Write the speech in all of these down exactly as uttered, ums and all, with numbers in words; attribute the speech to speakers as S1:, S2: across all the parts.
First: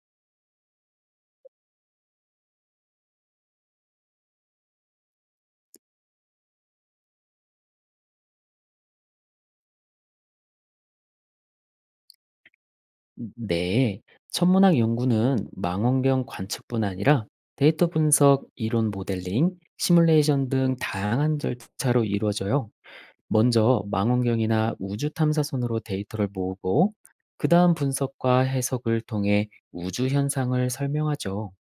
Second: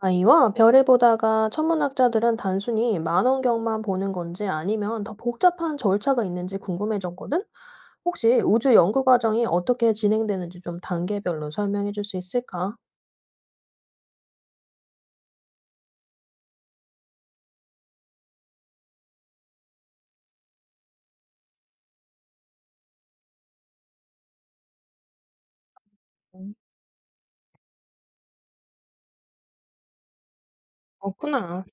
S1: 아이와 별을 보다가 천문학자들은 단순히 망원경만 보는 건지 아니면 더 복잡한 절차가 있는지 궁금해졌거든? 혹시 우주 연구 과정이 어떻게 진행되는지 좀 단계별로 설명해 줄 수 있을까?
S2: 네, 천문학 연구는 망원경 관측뿐 아니라 데이터 분석, 이론 모델링, 시뮬레이션 등 다양한 절차로 이루어져요. 먼저 망원경이나 우주 탐사선으로 데이터를
S1: 음,
S2: 모으고, 그 다음 분석과 해석을 통해 우주 현상을 설명하죠.
S1: 그렇구나.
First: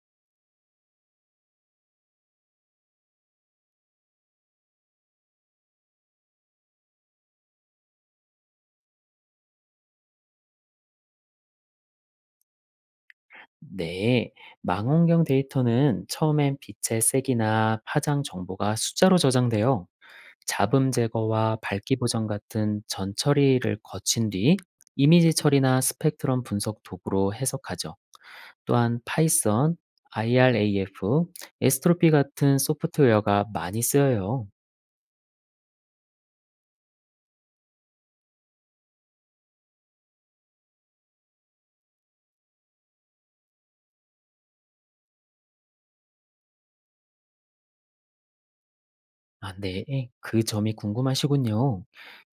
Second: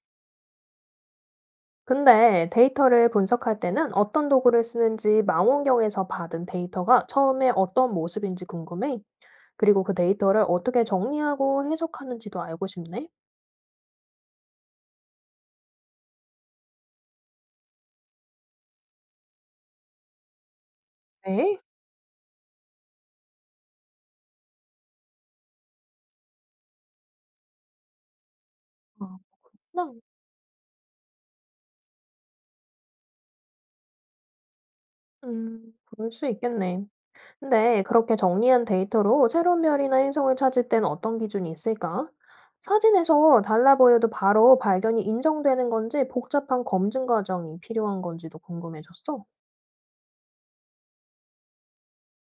S1: 근데 데이터를 분석할 때는 어떤 도구를 쓰는지 망원경에서 받은 데이터가 처음에 어떤 모습인지 궁금해. 그리고 그 데이터를 어떻게 정리하고 해석하는지도 알고 싶네.
S2: 네, 망원경 데이터는 처음엔 빛의 색이나 파장 정보가 숫자로 저장돼요. 잡음 제거와
S1: 네.
S2: 밝기 보정 같은 전 처리를 거친 뒤 이미지 처리나 스펙트럼 분석 도구로 해석하죠. 또한
S1: 어,
S2: 파이썬,
S1: 나,
S2: 아이라프, 에스트로피 같은 소프트웨어가 많이 쓰여요.
S1: 음, 그럴 수 있겠네. 근데 그렇게 정리한 데이터로 새로운 별이나 행성을 찾을 땐 어떤 기준이 있을까? 사진에서 달라 보여도 바로 발견이 인정되는 건지 복잡한 검증 과정이 필요한 건지도 궁금해졌어.
S2: 아, 네. 예, 그 점이 궁금하시군요.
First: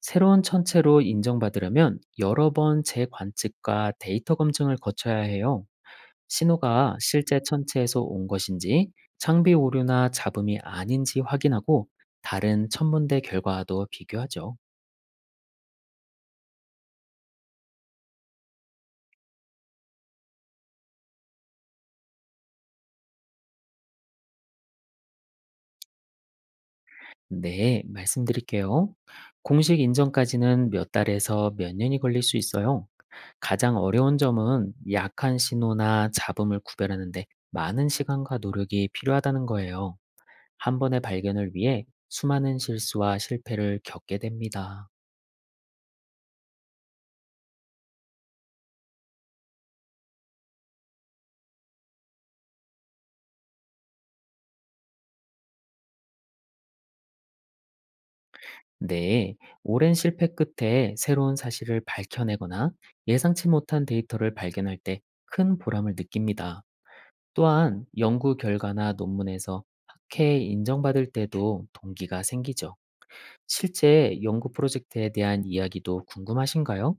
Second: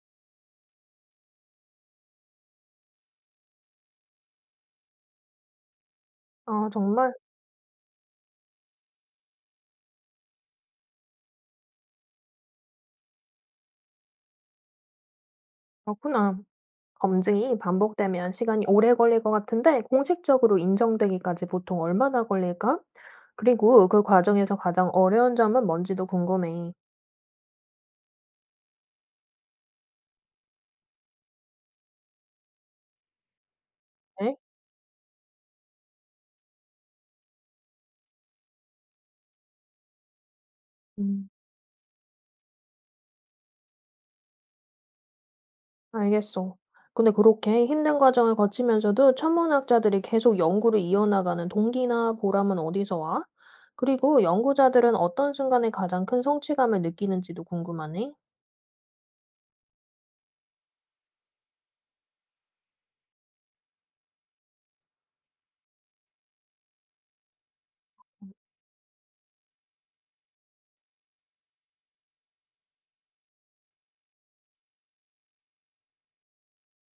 S2: 새로운 천체로 인정받으려면 여러 번 재관측과 데이터 검증을 거쳐야 해요.
S1: 아,
S2: 신호가
S1: 정말
S2: 실제 천체에서 온 것인지 창비 오류나 잡음이 아닌지 확인하고 다른 천문대 결과와도 비교하죠.
S1: 그렇구나. 검증이 반복되면 시간이 오래 걸릴 것 같은데 공식적으로 인정되기까지 보통 얼마나 걸릴까? 그리고 그 과정에서 가장 어려운 점은 뭔지도 궁금해.
S2: 네, 말씀드릴게요. 공식 인정까지는 몇 달에서 몇 년이 걸릴 수 있어요. 가장 어려운
S1: 네?
S2: 점은 약한 신호나 잡음을 구별하는데 많은 시간과 노력이 필요하다는 거예요. 한 번의
S1: 음.
S2: 발견을 위해 수많은 실수와 실패를 겪게 됩니다.
S1: 알겠어. 근데 그렇게 힘든 과정을 거치면서도 천문학자들이 계속 연구를 이어나가는 동기나 보람은 어디서 와? 그리고 연구자들은 어떤 순간에 가장 큰 성취감을 느끼는지도 궁금하네.
S2: 네, 오랜 실패 끝에 새로운 사실을 밝혀내거나 예상치 못한 데이터를 발견할 때 큰 보람을 느낍니다. 또한 연구 결과나 논문에서 학회에 인정받을 때도 동기가 생기죠. 실제 연구 프로젝트에 대한 이야기도 궁금하신가요?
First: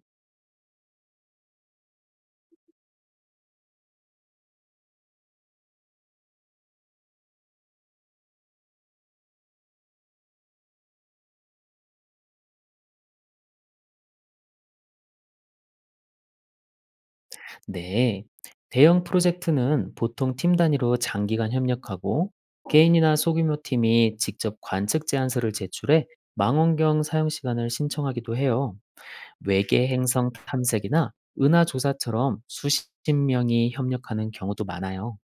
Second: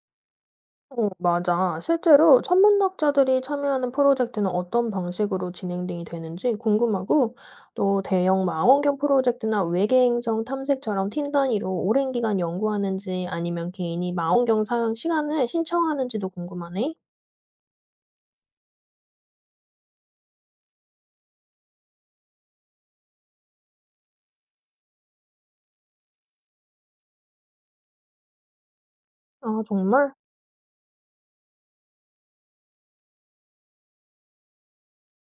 S1: 어, 맞아. 실제로 천문학자들이 참여하는 프로젝트는 어떤 방식으로 진행이 되는지 궁금하고, 또 대형 망원경 프로젝트나 외계 행성 탐색처럼 팀 단위로 오랜 기간 연구하는지 아니면 개인이 망원경 사용 시간을 신청하는지도 궁금하네.
S2: 네, 대형 프로젝트는 보통 팀 단위로 장기간 협력하고 개인이나 소규모 팀이 직접 관측 제안서를 제출해 망원경 사용 시간을 신청하기도 해요.
S1: 아,
S2: 외계
S1: 정말?
S2: 행성 탐색이나 은하 조사처럼 수십 명이 협력하는 경우도 많아요.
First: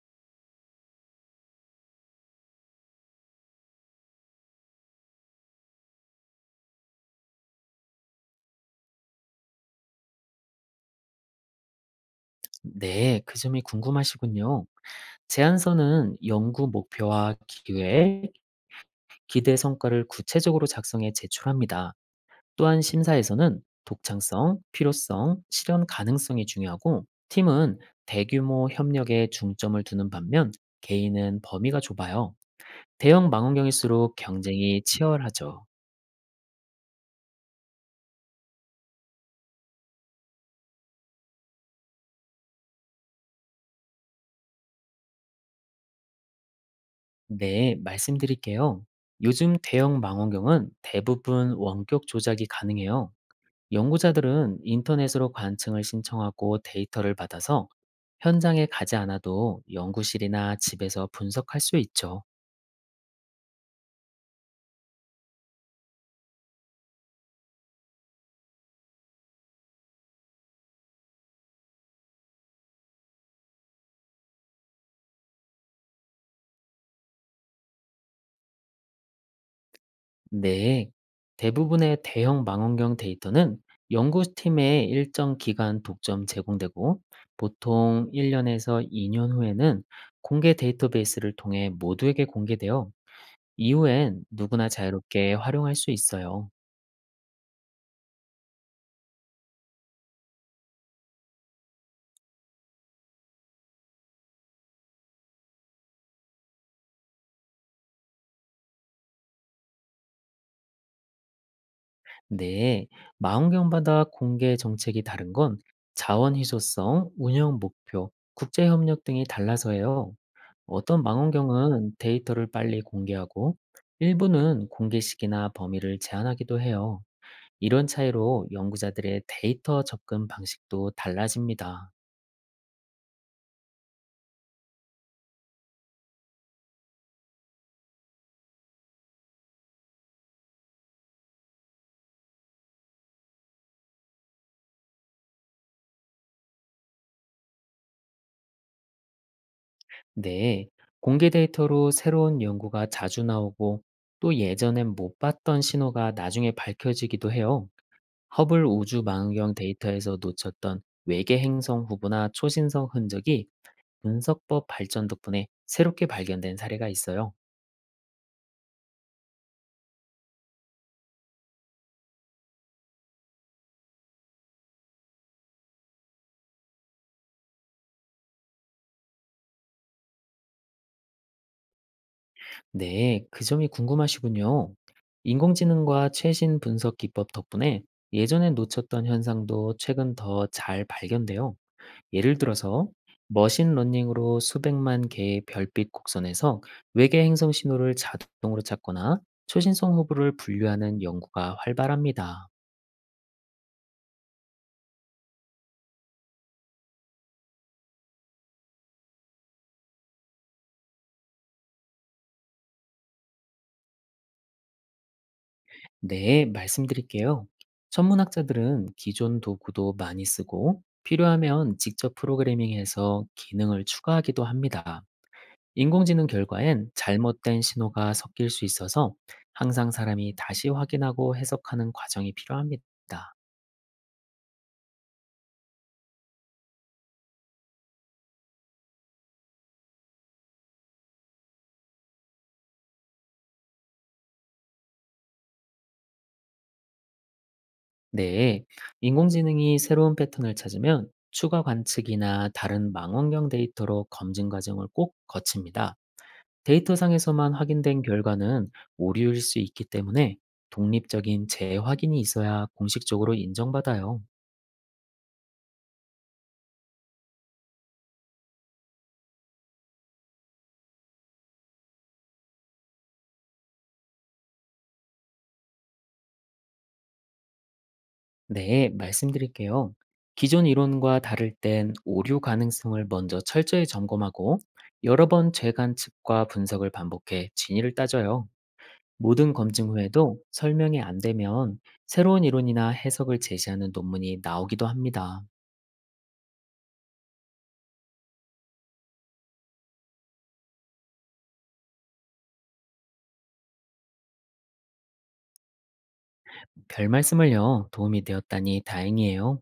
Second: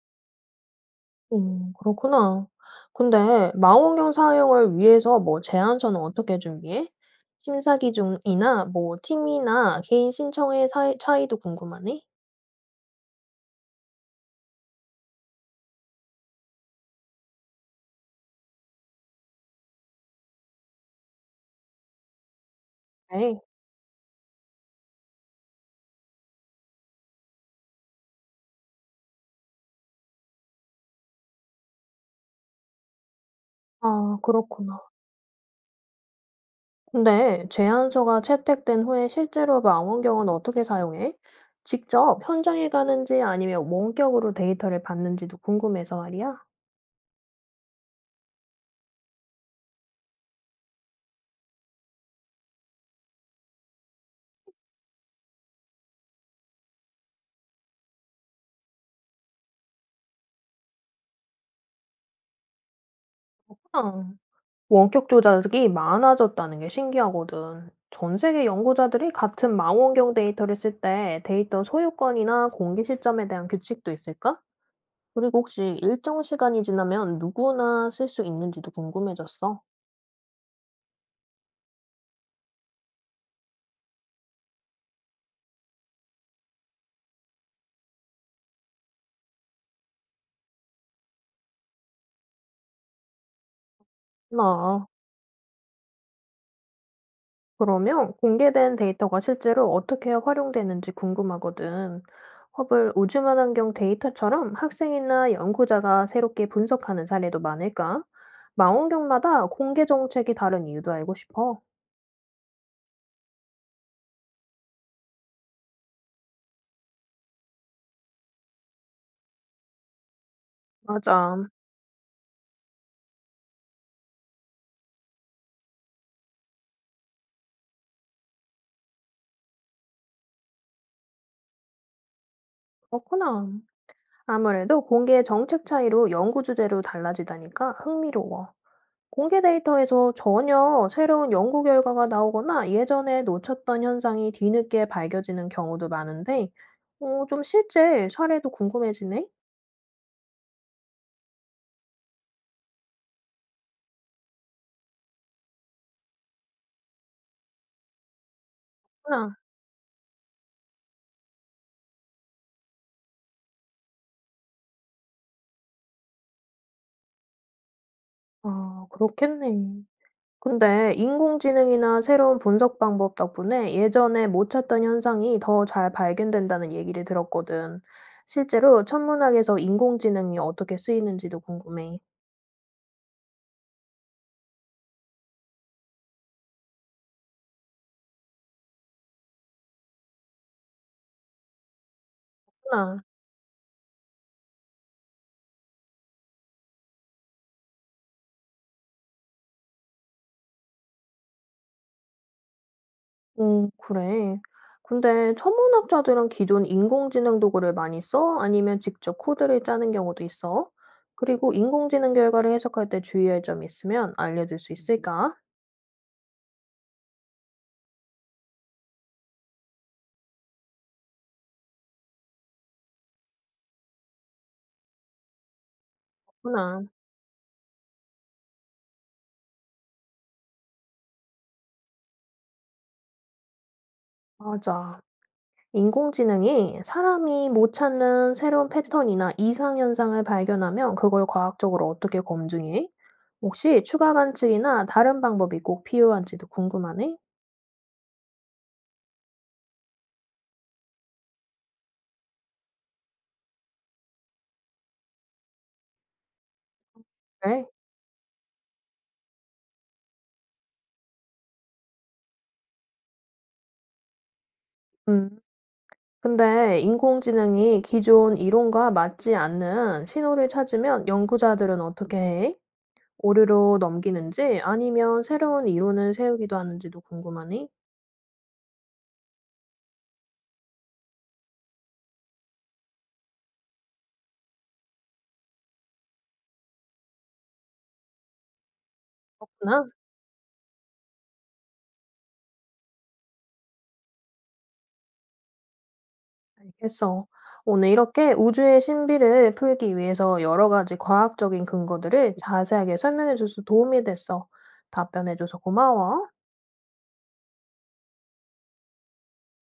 S1: 음, 그렇구나. 근데 망원경 사용을 위해서 뭐 제안서는 어떻게 준비해? 심사 기준이나 뭐 팀이나 개인 신청의 사이 차이도 궁금하네.
S2: 네, 그 점이 궁금하시군요. 제안서는 연구 목표와 기획, 기대 성과를 구체적으로 작성해 제출합니다. 또한
S1: 네.
S2: 심사에서는 독창성, 필요성, 실현 가능성이 중요하고 팀은 대규모 협력에 중점을 두는 반면 개인은 범위가 좁아요. 대형 망원경일수록
S1: 아, 그렇구나.
S2: 경쟁이 치열하죠.
S1: 근데 제안서가 채택된 후에 실제로 망원경은 어떻게 사용해? 직접 현장에 가는지 아니면 원격으로 데이터를 받는지도 궁금해서 말이야.
S2: 네, 말씀드릴게요. 요즘 대형 망원경은 대부분 원격 조작이 가능해요. 연구자들은 인터넷으로 관측을 신청하고 데이터를 받아서 현장에 가지 않아도 연구실이나 집에서 분석할 수 있죠.
S1: 아. 원격 조작이 많아졌다는 게 신기하거든. 전 세계 연구자들이 같은 망원경 데이터를 쓸 때 데이터 소유권이나 공개 시점에 대한 규칙도 있을까? 그리고 혹시 일정 시간이 지나면 누구나 쓸 수 있는지도 궁금해졌어.
S2: 네, 대부분의 대형 망원경 데이터는 연구팀의 일정 기간 독점 제공되고 보통 일 년에서 이 년 후에는 공개 데이터베이스를 통해 모두에게 공개되어 이후엔 누구나
S1: 나
S2: 자유롭게 활용할 수 있어요.
S1: 그러면 공개된 데이터가 실제로 어떻게 활용되는지 궁금하거든. 허블 우주만원경 데이터처럼 학생이나 연구자가 새롭게 분석하는 사례도 많을까? 망원경마다 공개 정책이 다른 이유도 알고 싶어.
S2: 네, 망원경마다 공개 정책이 다른 건 자원 희소성, 운영 목표, 국제 협력 등이 달라서예요. 어떤
S1: 맞아.
S2: 망원경은 데이터를 빨리 공개하고 일부는 공개 시기나 범위를 제한하기도 해요. 이런 차이로 연구자들의 데이터 접근 방식도 달라집니다.
S1: 그렇구나. 아무래도 공개 정책 차이로 연구 주제로 달라지다니까 흥미로워. 공개 데이터에서 전혀 새로운 연구 결과가 나오거나 예전에 놓쳤던 현상이 뒤늦게 밝혀지는 경우도 많은데, 어, 좀 실제 사례도 궁금해지네?
S2: 네, 공개 데이터로 새로운 연구가 자주 나오고 또 예전엔 못 봤던 신호가 나중에 밝혀지기도 해요. 허블 우주
S1: 구나.
S2: 망원경 데이터에서 놓쳤던 외계 행성 후보나 초신성 흔적이 분석법 발전 덕분에 새롭게 발견된 사례가 있어요.
S1: 아, 그렇겠네. 근데 인공지능이나 새로운 분석 방법 덕분에 예전에 못 찾던 현상이 더 잘 발견된다는 얘기를 들었거든. 실제로 천문학에서 인공지능이 어떻게 쓰이는지도 궁금해.
S2: 네, 그 점이 궁금하시군요. 인공지능과 최신 분석 기법 덕분에 예전에 놓쳤던 현상도 최근 더 잘 발견돼요. 예를 들어서
S1: 나,
S2: 머신러닝으로 수백만 개의 별빛 곡선에서 외계 행성 신호를 자동으로 찾거나 초신성 호부를 분류하는 연구가 활발합니다.
S1: 음, 그래. 근데 천문학자들은 기존 인공지능 도구를 많이 써? 아니면 직접 코드를 짜는 경우도 있어? 그리고 인공지능 결과를 해석할 때 주의할 점이 있으면 알려줄 수 있을까?
S2: 네, 말씀드릴게요. 천문학자들은 기존 도구도 많이 쓰고 필요하면 직접 프로그래밍해서 기능을 추가하기도 합니다. 인공지능
S1: 구나.
S2: 결과엔 잘못된 신호가 섞일 수 있어서 항상 사람이 다시 확인하고 해석하는 과정이 필요합니다.
S1: 맞아. 인공지능이 사람이 못 찾는 새로운 패턴이나 이상현상을 발견하면 그걸 과학적으로 어떻게 검증해? 혹시 추가 관측이나 다른 방법이 꼭 필요한지도 궁금하네?
S2: 네, 인공지능이 새로운 패턴을 찾으면 추가 관측이나 다른 망원경 데이터로 검증 과정을 꼭 거칩니다. 데이터상에서만
S1: 네.
S2: 확인된 결과는 오류일 수 있기 때문에 독립적인 재확인이 있어야 공식적으로 인정받아요.
S1: 음. 근데 인공지능이 기존 이론과 맞지 않는 신호를 찾으면 연구자들은 어떻게 해? 오류로 넘기는지 아니면 새로운 이론을 세우기도 하는지도 궁금하네?
S2: 네, 말씀드릴게요. 기존 이론과 다를 땐 오류 가능성을 먼저 철저히 점검하고 여러 번 재관측과 분석을 반복해 진위를 따져요. 모든 검증 후에도 설명이 안 되면 새로운 이론이나 해석을 제시하는 논문이 나오기도 합니다.
S1: 알겠어. 오늘 이렇게 우주의 신비를 풀기 위해서 여러 가지 과학적인 근거들을 자세하게 설명해줘서 도움이 됐어. 답변해줘서 고마워.
S2: 별 말씀을요. 도움이 되었다니 다행이에요.